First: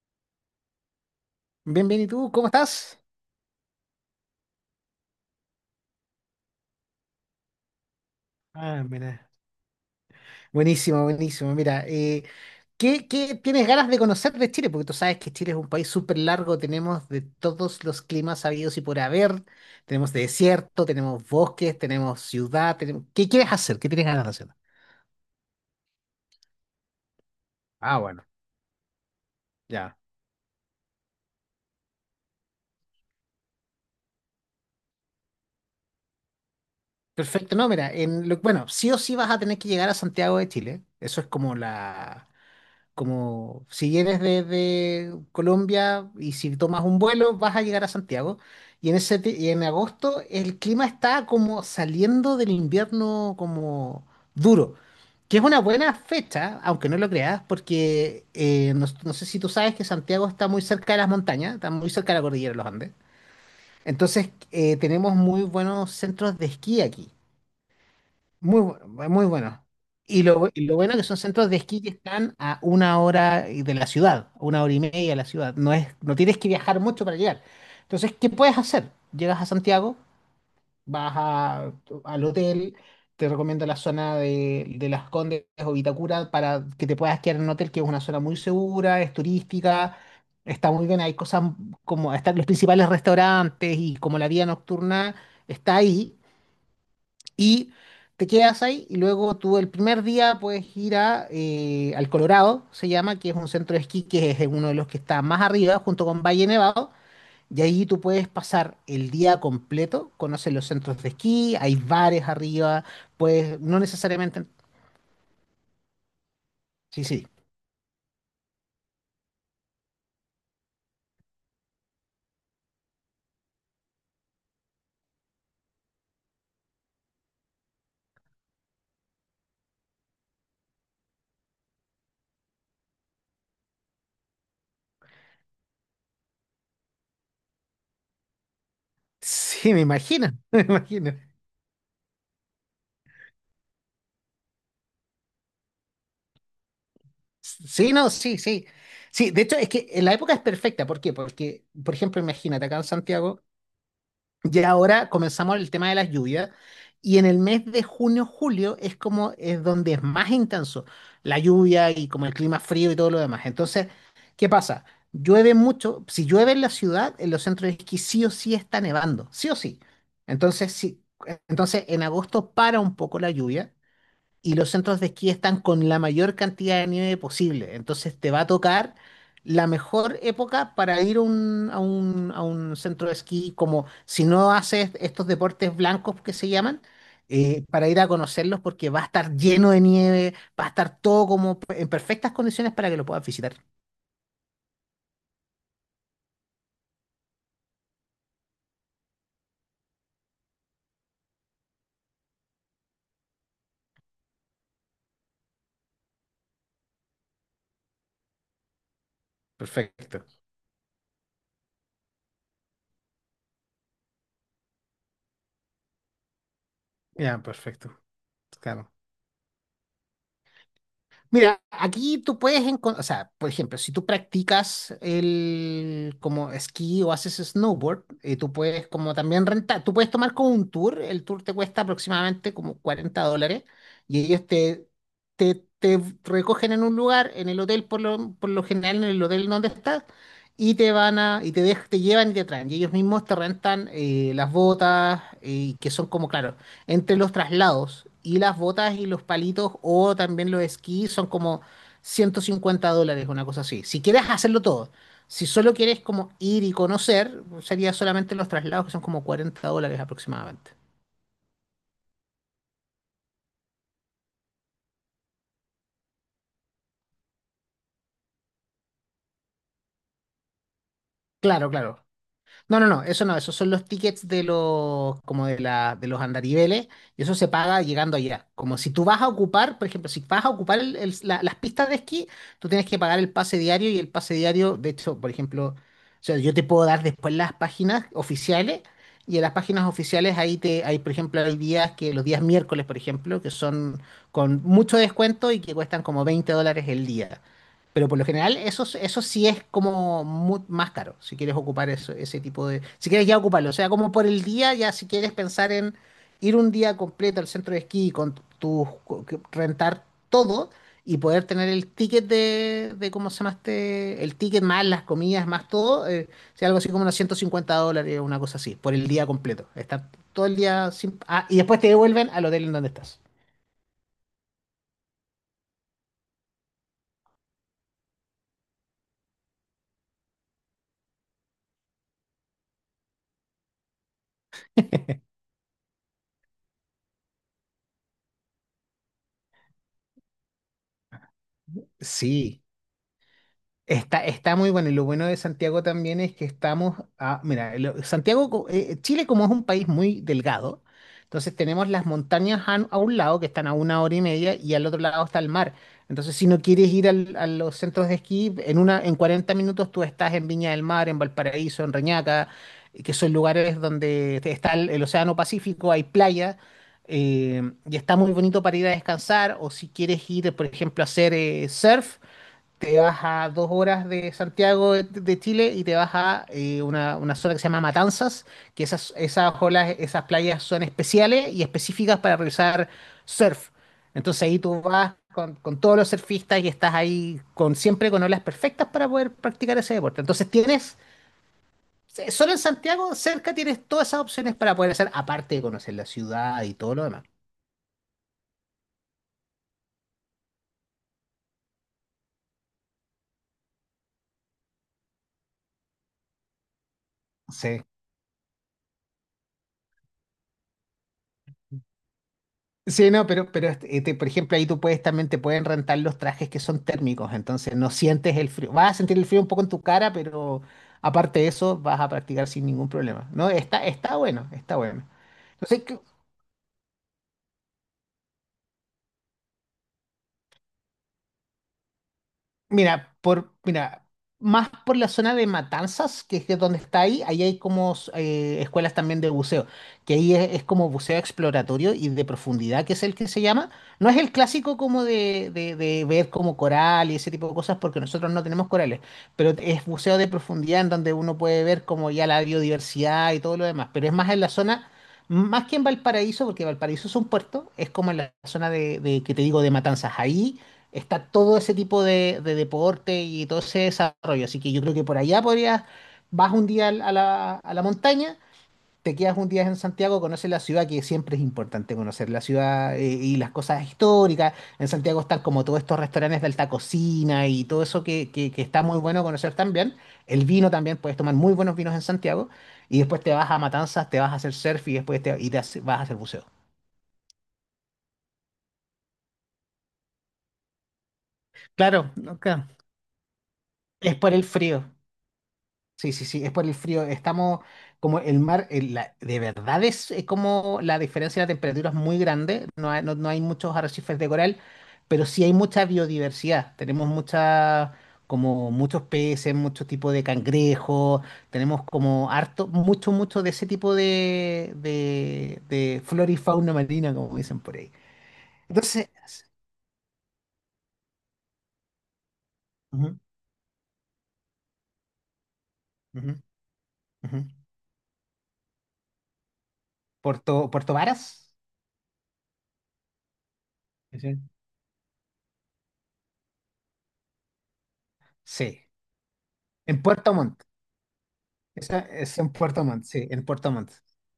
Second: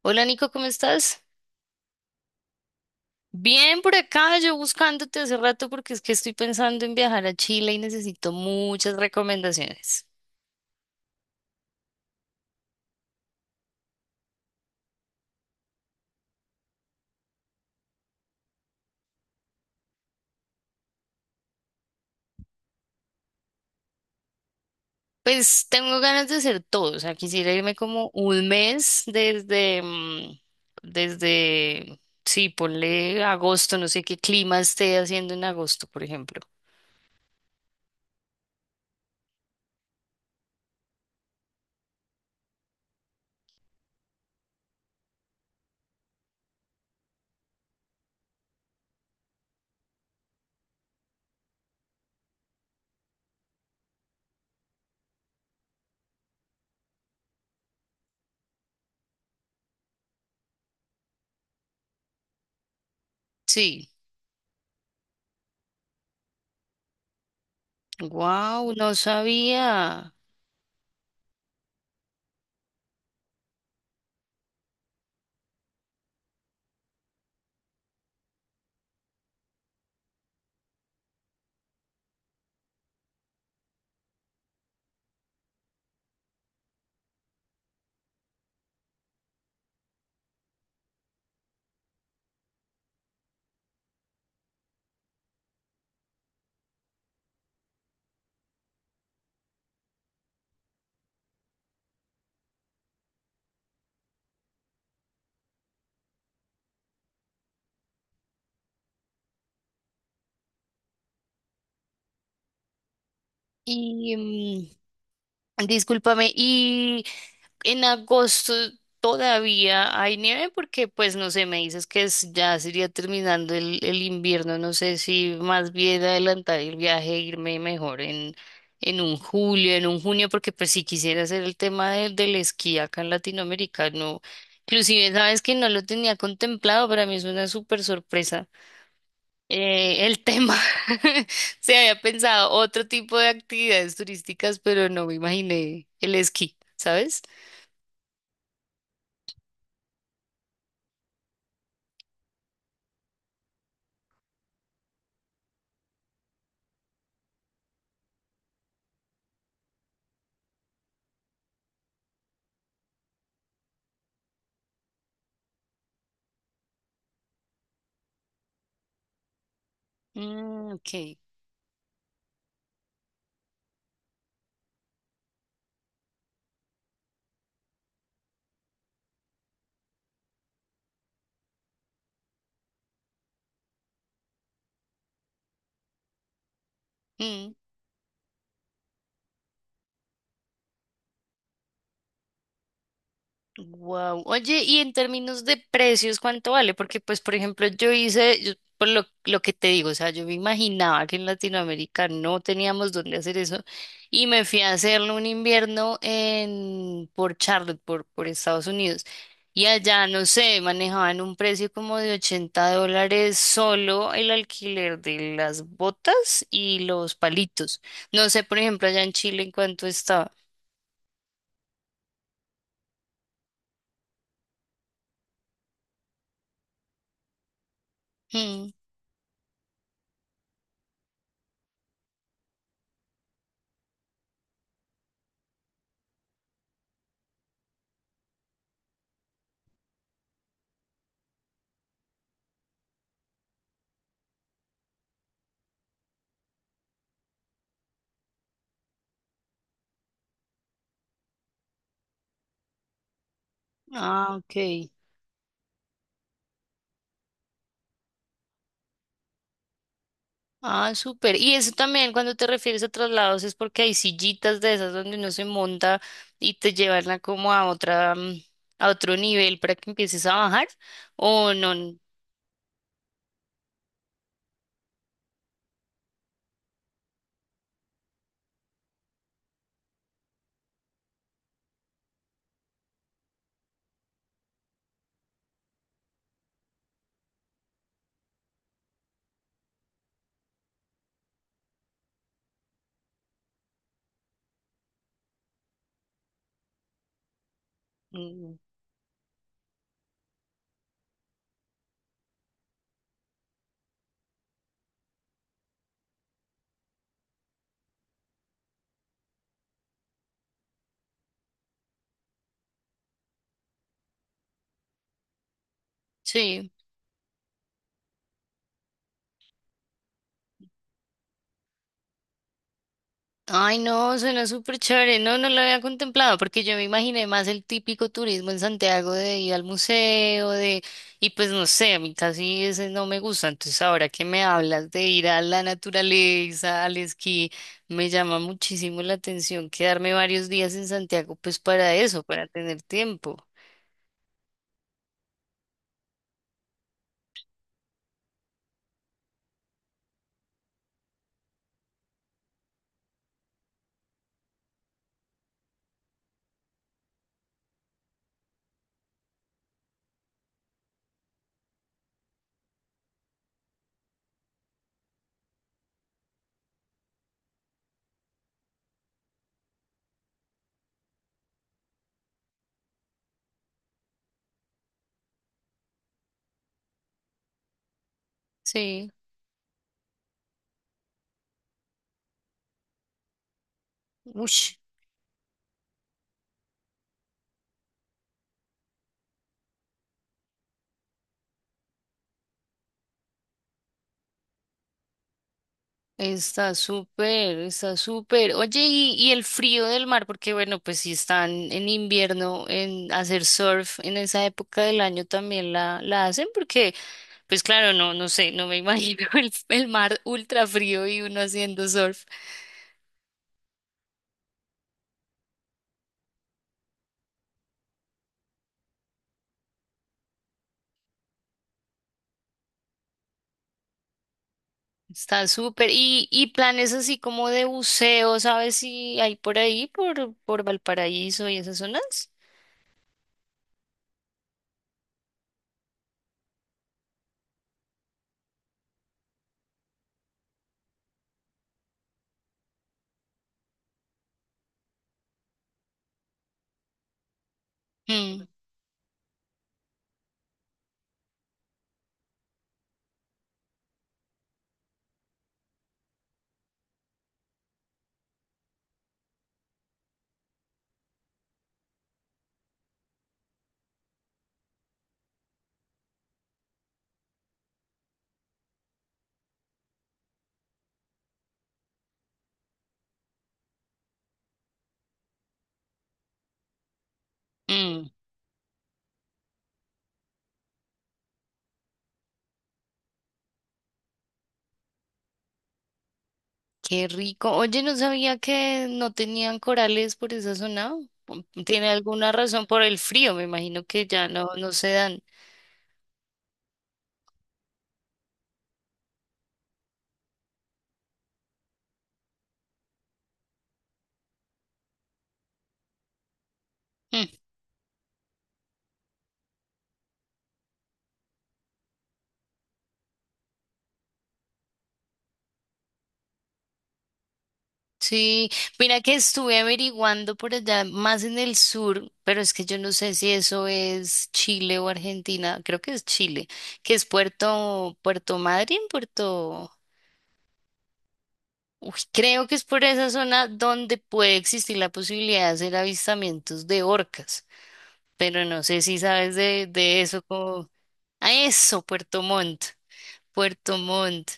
Hola Nico, ¿cómo estás? Bien, bien, ¿y tú? ¿Cómo estás? Bien por acá, yo buscándote hace rato porque es que estoy pensando en viajar a Chile y necesito Ah, muchas mira. recomendaciones. Buenísimo, buenísimo. Mira, ¿qué tienes ganas de conocer de Chile? Porque tú sabes que Chile es un país súper largo, tenemos de todos los climas habidos y por haber, tenemos desierto, tenemos bosques, tenemos ciudad, tenemos. ¿Qué quieres hacer? ¿Qué tienes ganas de hacer? Pues tengo ganas de hacer todo, o sea, quisiera irme Ah, como bueno, un mes desde, ya. Desde, sí, ponle agosto, no sé qué clima esté haciendo en agosto, por ejemplo. Perfecto, no, mira, bueno, sí o sí vas a tener que llegar a Santiago de Chile, eso es como si eres desde Colombia y si tomas un vuelo vas a llegar a Santiago. Y en agosto el clima está como saliendo del invierno como duro, que es una buena fecha, aunque no lo creas, porque no, no sé si tú sabes que Santiago está muy cerca de las montañas, está muy cerca de la cordillera de los Andes. Sí, Entonces tenemos muy buenos centros de esquí aquí. Muy wow, bueno, no muy bueno. sabía. Y lo bueno que son centros de esquí que están a una hora y de la ciudad, a una hora y media de la ciudad. No es, no tienes que viajar mucho para llegar. Entonces, ¿qué puedes hacer? Llegas a Santiago, vas a- al hotel, te recomiendo la zona de Las Condes o Vitacura para que te puedas quedar en un hotel que es una zona muy segura, es turística, está muy bien, hay cosas como están los principales restaurantes y como la vida nocturna está ahí y te quedas ahí y luego tú el primer día puedes ir al Colorado, se llama, que es un centro de esquí que es uno de los que está más arriba junto con Valle Nevado. Y ahí tú puedes pasar el día completo, conoces los centros de esquí, hay bares arriba, pues no Y necesariamente. Discúlpame, ¿y Sí, sí. en agosto todavía hay nieve? Porque, pues, no sé, me dices que ya sería terminando el invierno. No sé si más bien adelantar el viaje, e irme mejor en un julio, en un junio, porque pues si quisiera hacer el tema del esquí acá en Latinoamérica, no. Inclusive, sabes que no lo tenía contemplado, para mí es una súper sorpresa. Sí, me El imagino, tema, me imagino. se había pensado otro tipo de actividades turísticas, pero no me imaginé el esquí, ¿sabes? Sí, no, sí, sí. Sí, de hecho es que en la época es perfecta. ¿Por qué? Porque, por ejemplo, imagínate acá en Santiago. Y ahora comenzamos el tema de las lluvias. Y en el mes de junio, julio es como es donde es más intenso la lluvia y como el clima frío y todo lo demás. Entonces, ¿qué pasa? Llueve mucho. Si llueve en la ciudad, en los centros de esquí sí o sí está nevando, sí o sí. Mm, Entonces, ok. sí, entonces en agosto para un poco la lluvia y los centros de esquí están con la mayor cantidad de nieve posible. Entonces te va a tocar la mejor época para ir a un centro de esquí, como si no haces estos deportes blancos que se llaman, para ir a conocerlos porque va a estar lleno de nieve, va a estar todo como en perfectas condiciones para que lo puedas visitar. Wow. Oye, y en términos de precios, ¿cuánto vale? Porque, pues, por ejemplo, por lo que te digo, o sea, yo me imaginaba que en Latinoamérica no teníamos dónde hacer eso y me fui a hacerlo un invierno en, por Charlotte, por Estados Unidos. Y allá, Perfecto. no sé, manejaban un precio como de $80 solo el alquiler de las botas y los Ya, palitos. perfecto. No sé, por ejemplo, Claro. allá en Chile, ¿en cuánto estaba? Mira, aquí tú puedes encontrar, o sea, por ejemplo, si tú practicas el como esquí o haces snowboard, tú Mm. puedes como también rentar, tú puedes tomar como un tour, el tour te cuesta aproximadamente como $40 y ellos te recogen en un lugar, en el hotel por lo general, en el hotel donde estás, te llevan y te traen, y ellos mismos te rentan las botas, que son como, claro, entre los traslados y las botas y los palitos o también los esquís son como $150, una cosa así. Si quieres Ah, ok. hacerlo todo, si solo quieres como ir y conocer, sería solamente los traslados que son como $40 aproximadamente. Ah, súper. Y eso también cuando te refieres a traslados es porque hay sillitas de esas donde uno se monta y te llevan a como a otra, a otro nivel para que empieces a bajar. O Claro, no. claro. No, no, no, eso no, esos son los tickets de los, como de la, de los andariveles, y eso se paga llegando allá. Como si tú vas a ocupar, por ejemplo, si vas a ocupar las pistas de esquí, tú tienes que pagar el pase diario y el pase diario, de hecho, por ejemplo, o sea, yo te puedo dar después las páginas oficiales, y en las páginas oficiales ahí hay, por ejemplo, los días miércoles, por ejemplo, que son con mucho descuento y que cuestan como $20 el día. Pero por lo general, Mm, eso sí es como más caro, si quieres ocupar eso, ese tipo de. Si quieres ya ocuparlo, o sea, como por el día, ya si quieres pensar en ir un día completo al centro de esquí con tu, co- que- rentar todo y poder tener el ticket de ¿cómo se llama este? El ticket más las comidas, más todo, sea sí. algo así como unos $150, una cosa así, por el día completo. Estar todo el día sin. Ah, y después te devuelven al hotel en donde estás. Ay, no, suena súper chévere. No, no lo había contemplado porque yo me imaginé más el típico turismo en Santiago de ir al museo, de... Y pues no sé, a mí casi ese no me gusta. Entonces ahora que me hablas de ir a la naturaleza, al esquí, me llama muchísimo la atención quedarme varios días en Santiago, pues para eso, para Sí. tener tiempo. Está muy bueno y lo bueno de Santiago también es que estamos a, mira, Santiago, Chile como es un país muy delgado, entonces tenemos las montañas a un lado que están a una hora y media y al otro lado está el mar. Entonces si no quieres ir a los centros de esquí, en 40 minutos tú estás en Viña del Mar, en Valparaíso, en Reñaca, que son lugares donde está el Océano Pacífico, hay playa. Y está muy bonito para ir a descansar o si quieres ir, por ejemplo, a hacer surf, te vas a 2 horas de Santiago de Chile y te vas a una zona que se llama Matanzas, que Sí, esas olas, esas playas son especiales y específicas para realizar surf. Entonces ahí uff. tú vas con todos los surfistas y estás ahí siempre con olas perfectas para poder practicar ese deporte. Entonces solo en Santiago, cerca tienes todas esas opciones para poder hacer, aparte de conocer la ciudad Está y todo lo demás. súper, está súper. Oye, y el frío del mar, porque bueno, pues si están en invierno, en hacer surf en esa época del año también la hacen, porque pues Sí. claro, no, no sé, no me imagino el mar ultra frío y uno haciendo surf. Sí, no, pero este, este, por ejemplo, ahí tú puedes también te pueden rentar los trajes que son térmicos, entonces no sientes el frío. Vas a sentir el frío un poco en tu cara, pero aparte de eso, vas a practicar sin ningún problema. No, está bueno, está bueno. Está Entonces, súper. Y planes así como de buceo, ¿sabes si hay por ahí, por Valparaíso y esas zonas? mira, más por la zona de Matanzas, que es de donde está ahí, ahí hay como escuelas también de buceo, que ahí es como buceo exploratorio y de profundidad, que es el que se llama. No es el clásico como de ver como coral y ese tipo de cosas, porque nosotros no Mm, tenemos corales, pero es buceo de profundidad en donde uno puede ver como ya la biodiversidad y todo lo demás, pero es más en la zona, más que en Valparaíso, porque Valparaíso es un puerto, es como en la zona de que te digo, de Matanzas, ahí está todo ese tipo de deporte y todo ese desarrollo. Así que yo creo que por allá podrías, vas un día a la montaña, te quedas un día en Santiago, conoces la ciudad, que siempre es importante conocer la ciudad, y las cosas históricas. En Santiago están como todos estos restaurantes de alta cocina y todo eso mm. que está muy bueno conocer también. El vino también, puedes tomar muy buenos vinos en Santiago. Y después te vas a Matanzas, te vas a hacer surf y después te, y te hace- vas a hacer buceo. Qué rico. Oye, no sabía que no tenían corales por esa zona. Pum, tiene Claro, alguna no, razón claro. por el frío, me imagino que Es ya por el no frío. se dan. Sí, sí, sí, es por el frío. Estamos como el mar, de verdad es como la diferencia de temperatura es muy grande. No hay, no, no hay muchos arrecifes de coral, pero sí hay mucha biodiversidad. Tenemos Mm, como muchos peces, muchos tipos de cangrejos. Tenemos como harto, mucho de ese tipo de flora y fauna marina, como dicen por ahí. sí, mira Entonces, que estuve averiguando por allá, más en el sur, pero es que yo no sé ujú, si eso es Chile o Argentina, creo que es ujú, Chile, que es ujú. Puerto, Puerto Madryn, Puerto... Puerto Varas, Uy, creo que es por esa zona donde sí, puede sí, existir la posibilidad de hacer avistamientos de orcas, pero no sé sí. si sabes de En eso. Puerto Montt. A eso, Esa Puerto es en Montt, Puerto Montt, sí, en Puerto Puerto Montt. Montt.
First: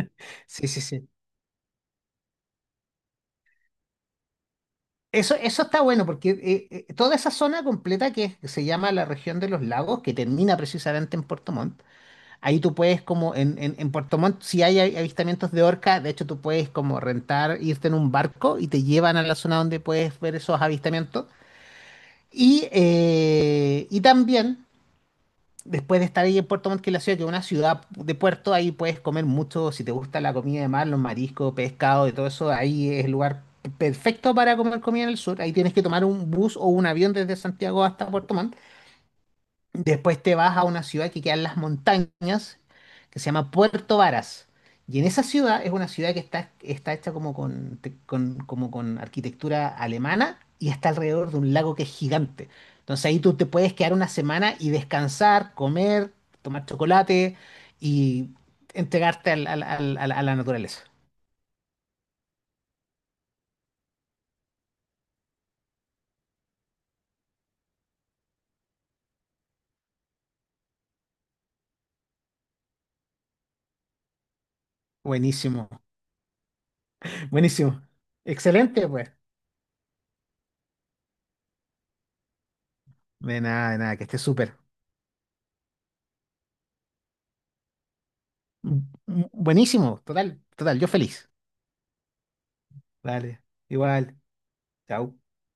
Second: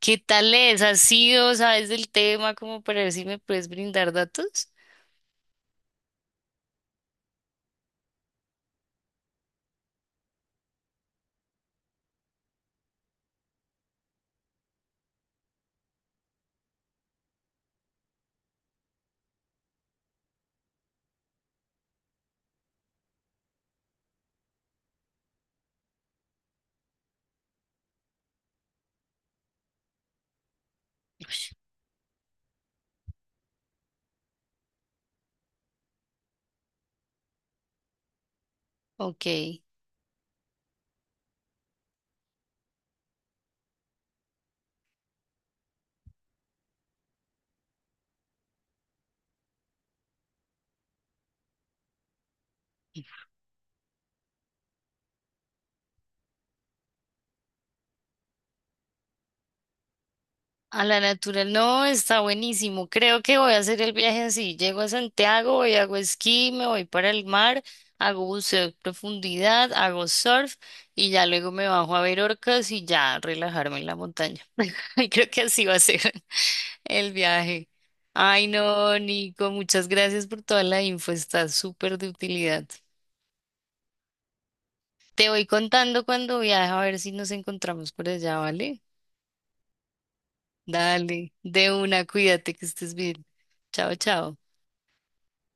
¿Qué tal Sí, sí, es? ¿Has sí. sido, sabes del tema como para ver si me puedes brindar datos? Eso está bueno porque toda esa zona completa que se llama la región de los lagos, que termina precisamente en Puerto Montt, ahí tú puedes como en Puerto Montt, si hay avistamientos de orca, de hecho tú puedes como rentar, irte en un barco y te llevan a la zona donde puedes ver esos avistamientos. Y también después de estar ahí en Puerto Montt, que es la ciudad, que es una ciudad de puerto, ahí puedes comer mucho, si te gusta la comida de mar, los Ush. mariscos, pescado y todo eso, ahí es el lugar perfecto para comer comida en el sur. Ahí tienes que tomar un bus o un avión desde Santiago hasta Puerto Montt. Ok. Después te vas a una ciudad que queda en las montañas, que se llama Puerto Varas. Y en esa ciudad es una ciudad que está hecha como con, te- con- como con arquitectura alemana y está alrededor de un lago que es gigante. Entonces ahí tú te puedes quedar una semana y descansar, comer, tomar chocolate y entregarte a la naturaleza. A la natural, no, está buenísimo. Creo que voy a hacer el viaje así. Llego a Santiago, voy, hago esquí, me voy para el mar, hago buceo de profundidad, hago surf y ya luego me bajo a ver orcas y ya relajarme en la montaña. Y creo que así Buenísimo, va a ser el viaje. buenísimo. Ay, Excelente, no, pues. Nico, muchas gracias por toda la info, está súper de utilidad. De nada, que esté súper. Te voy contando cuando viaje a ver si nos encontramos por allá, ¿vale? Buenísimo, total, total, yo feliz. Dale, de una, cuídate que estés bien. Dale, Chao, igual. chao. Chau.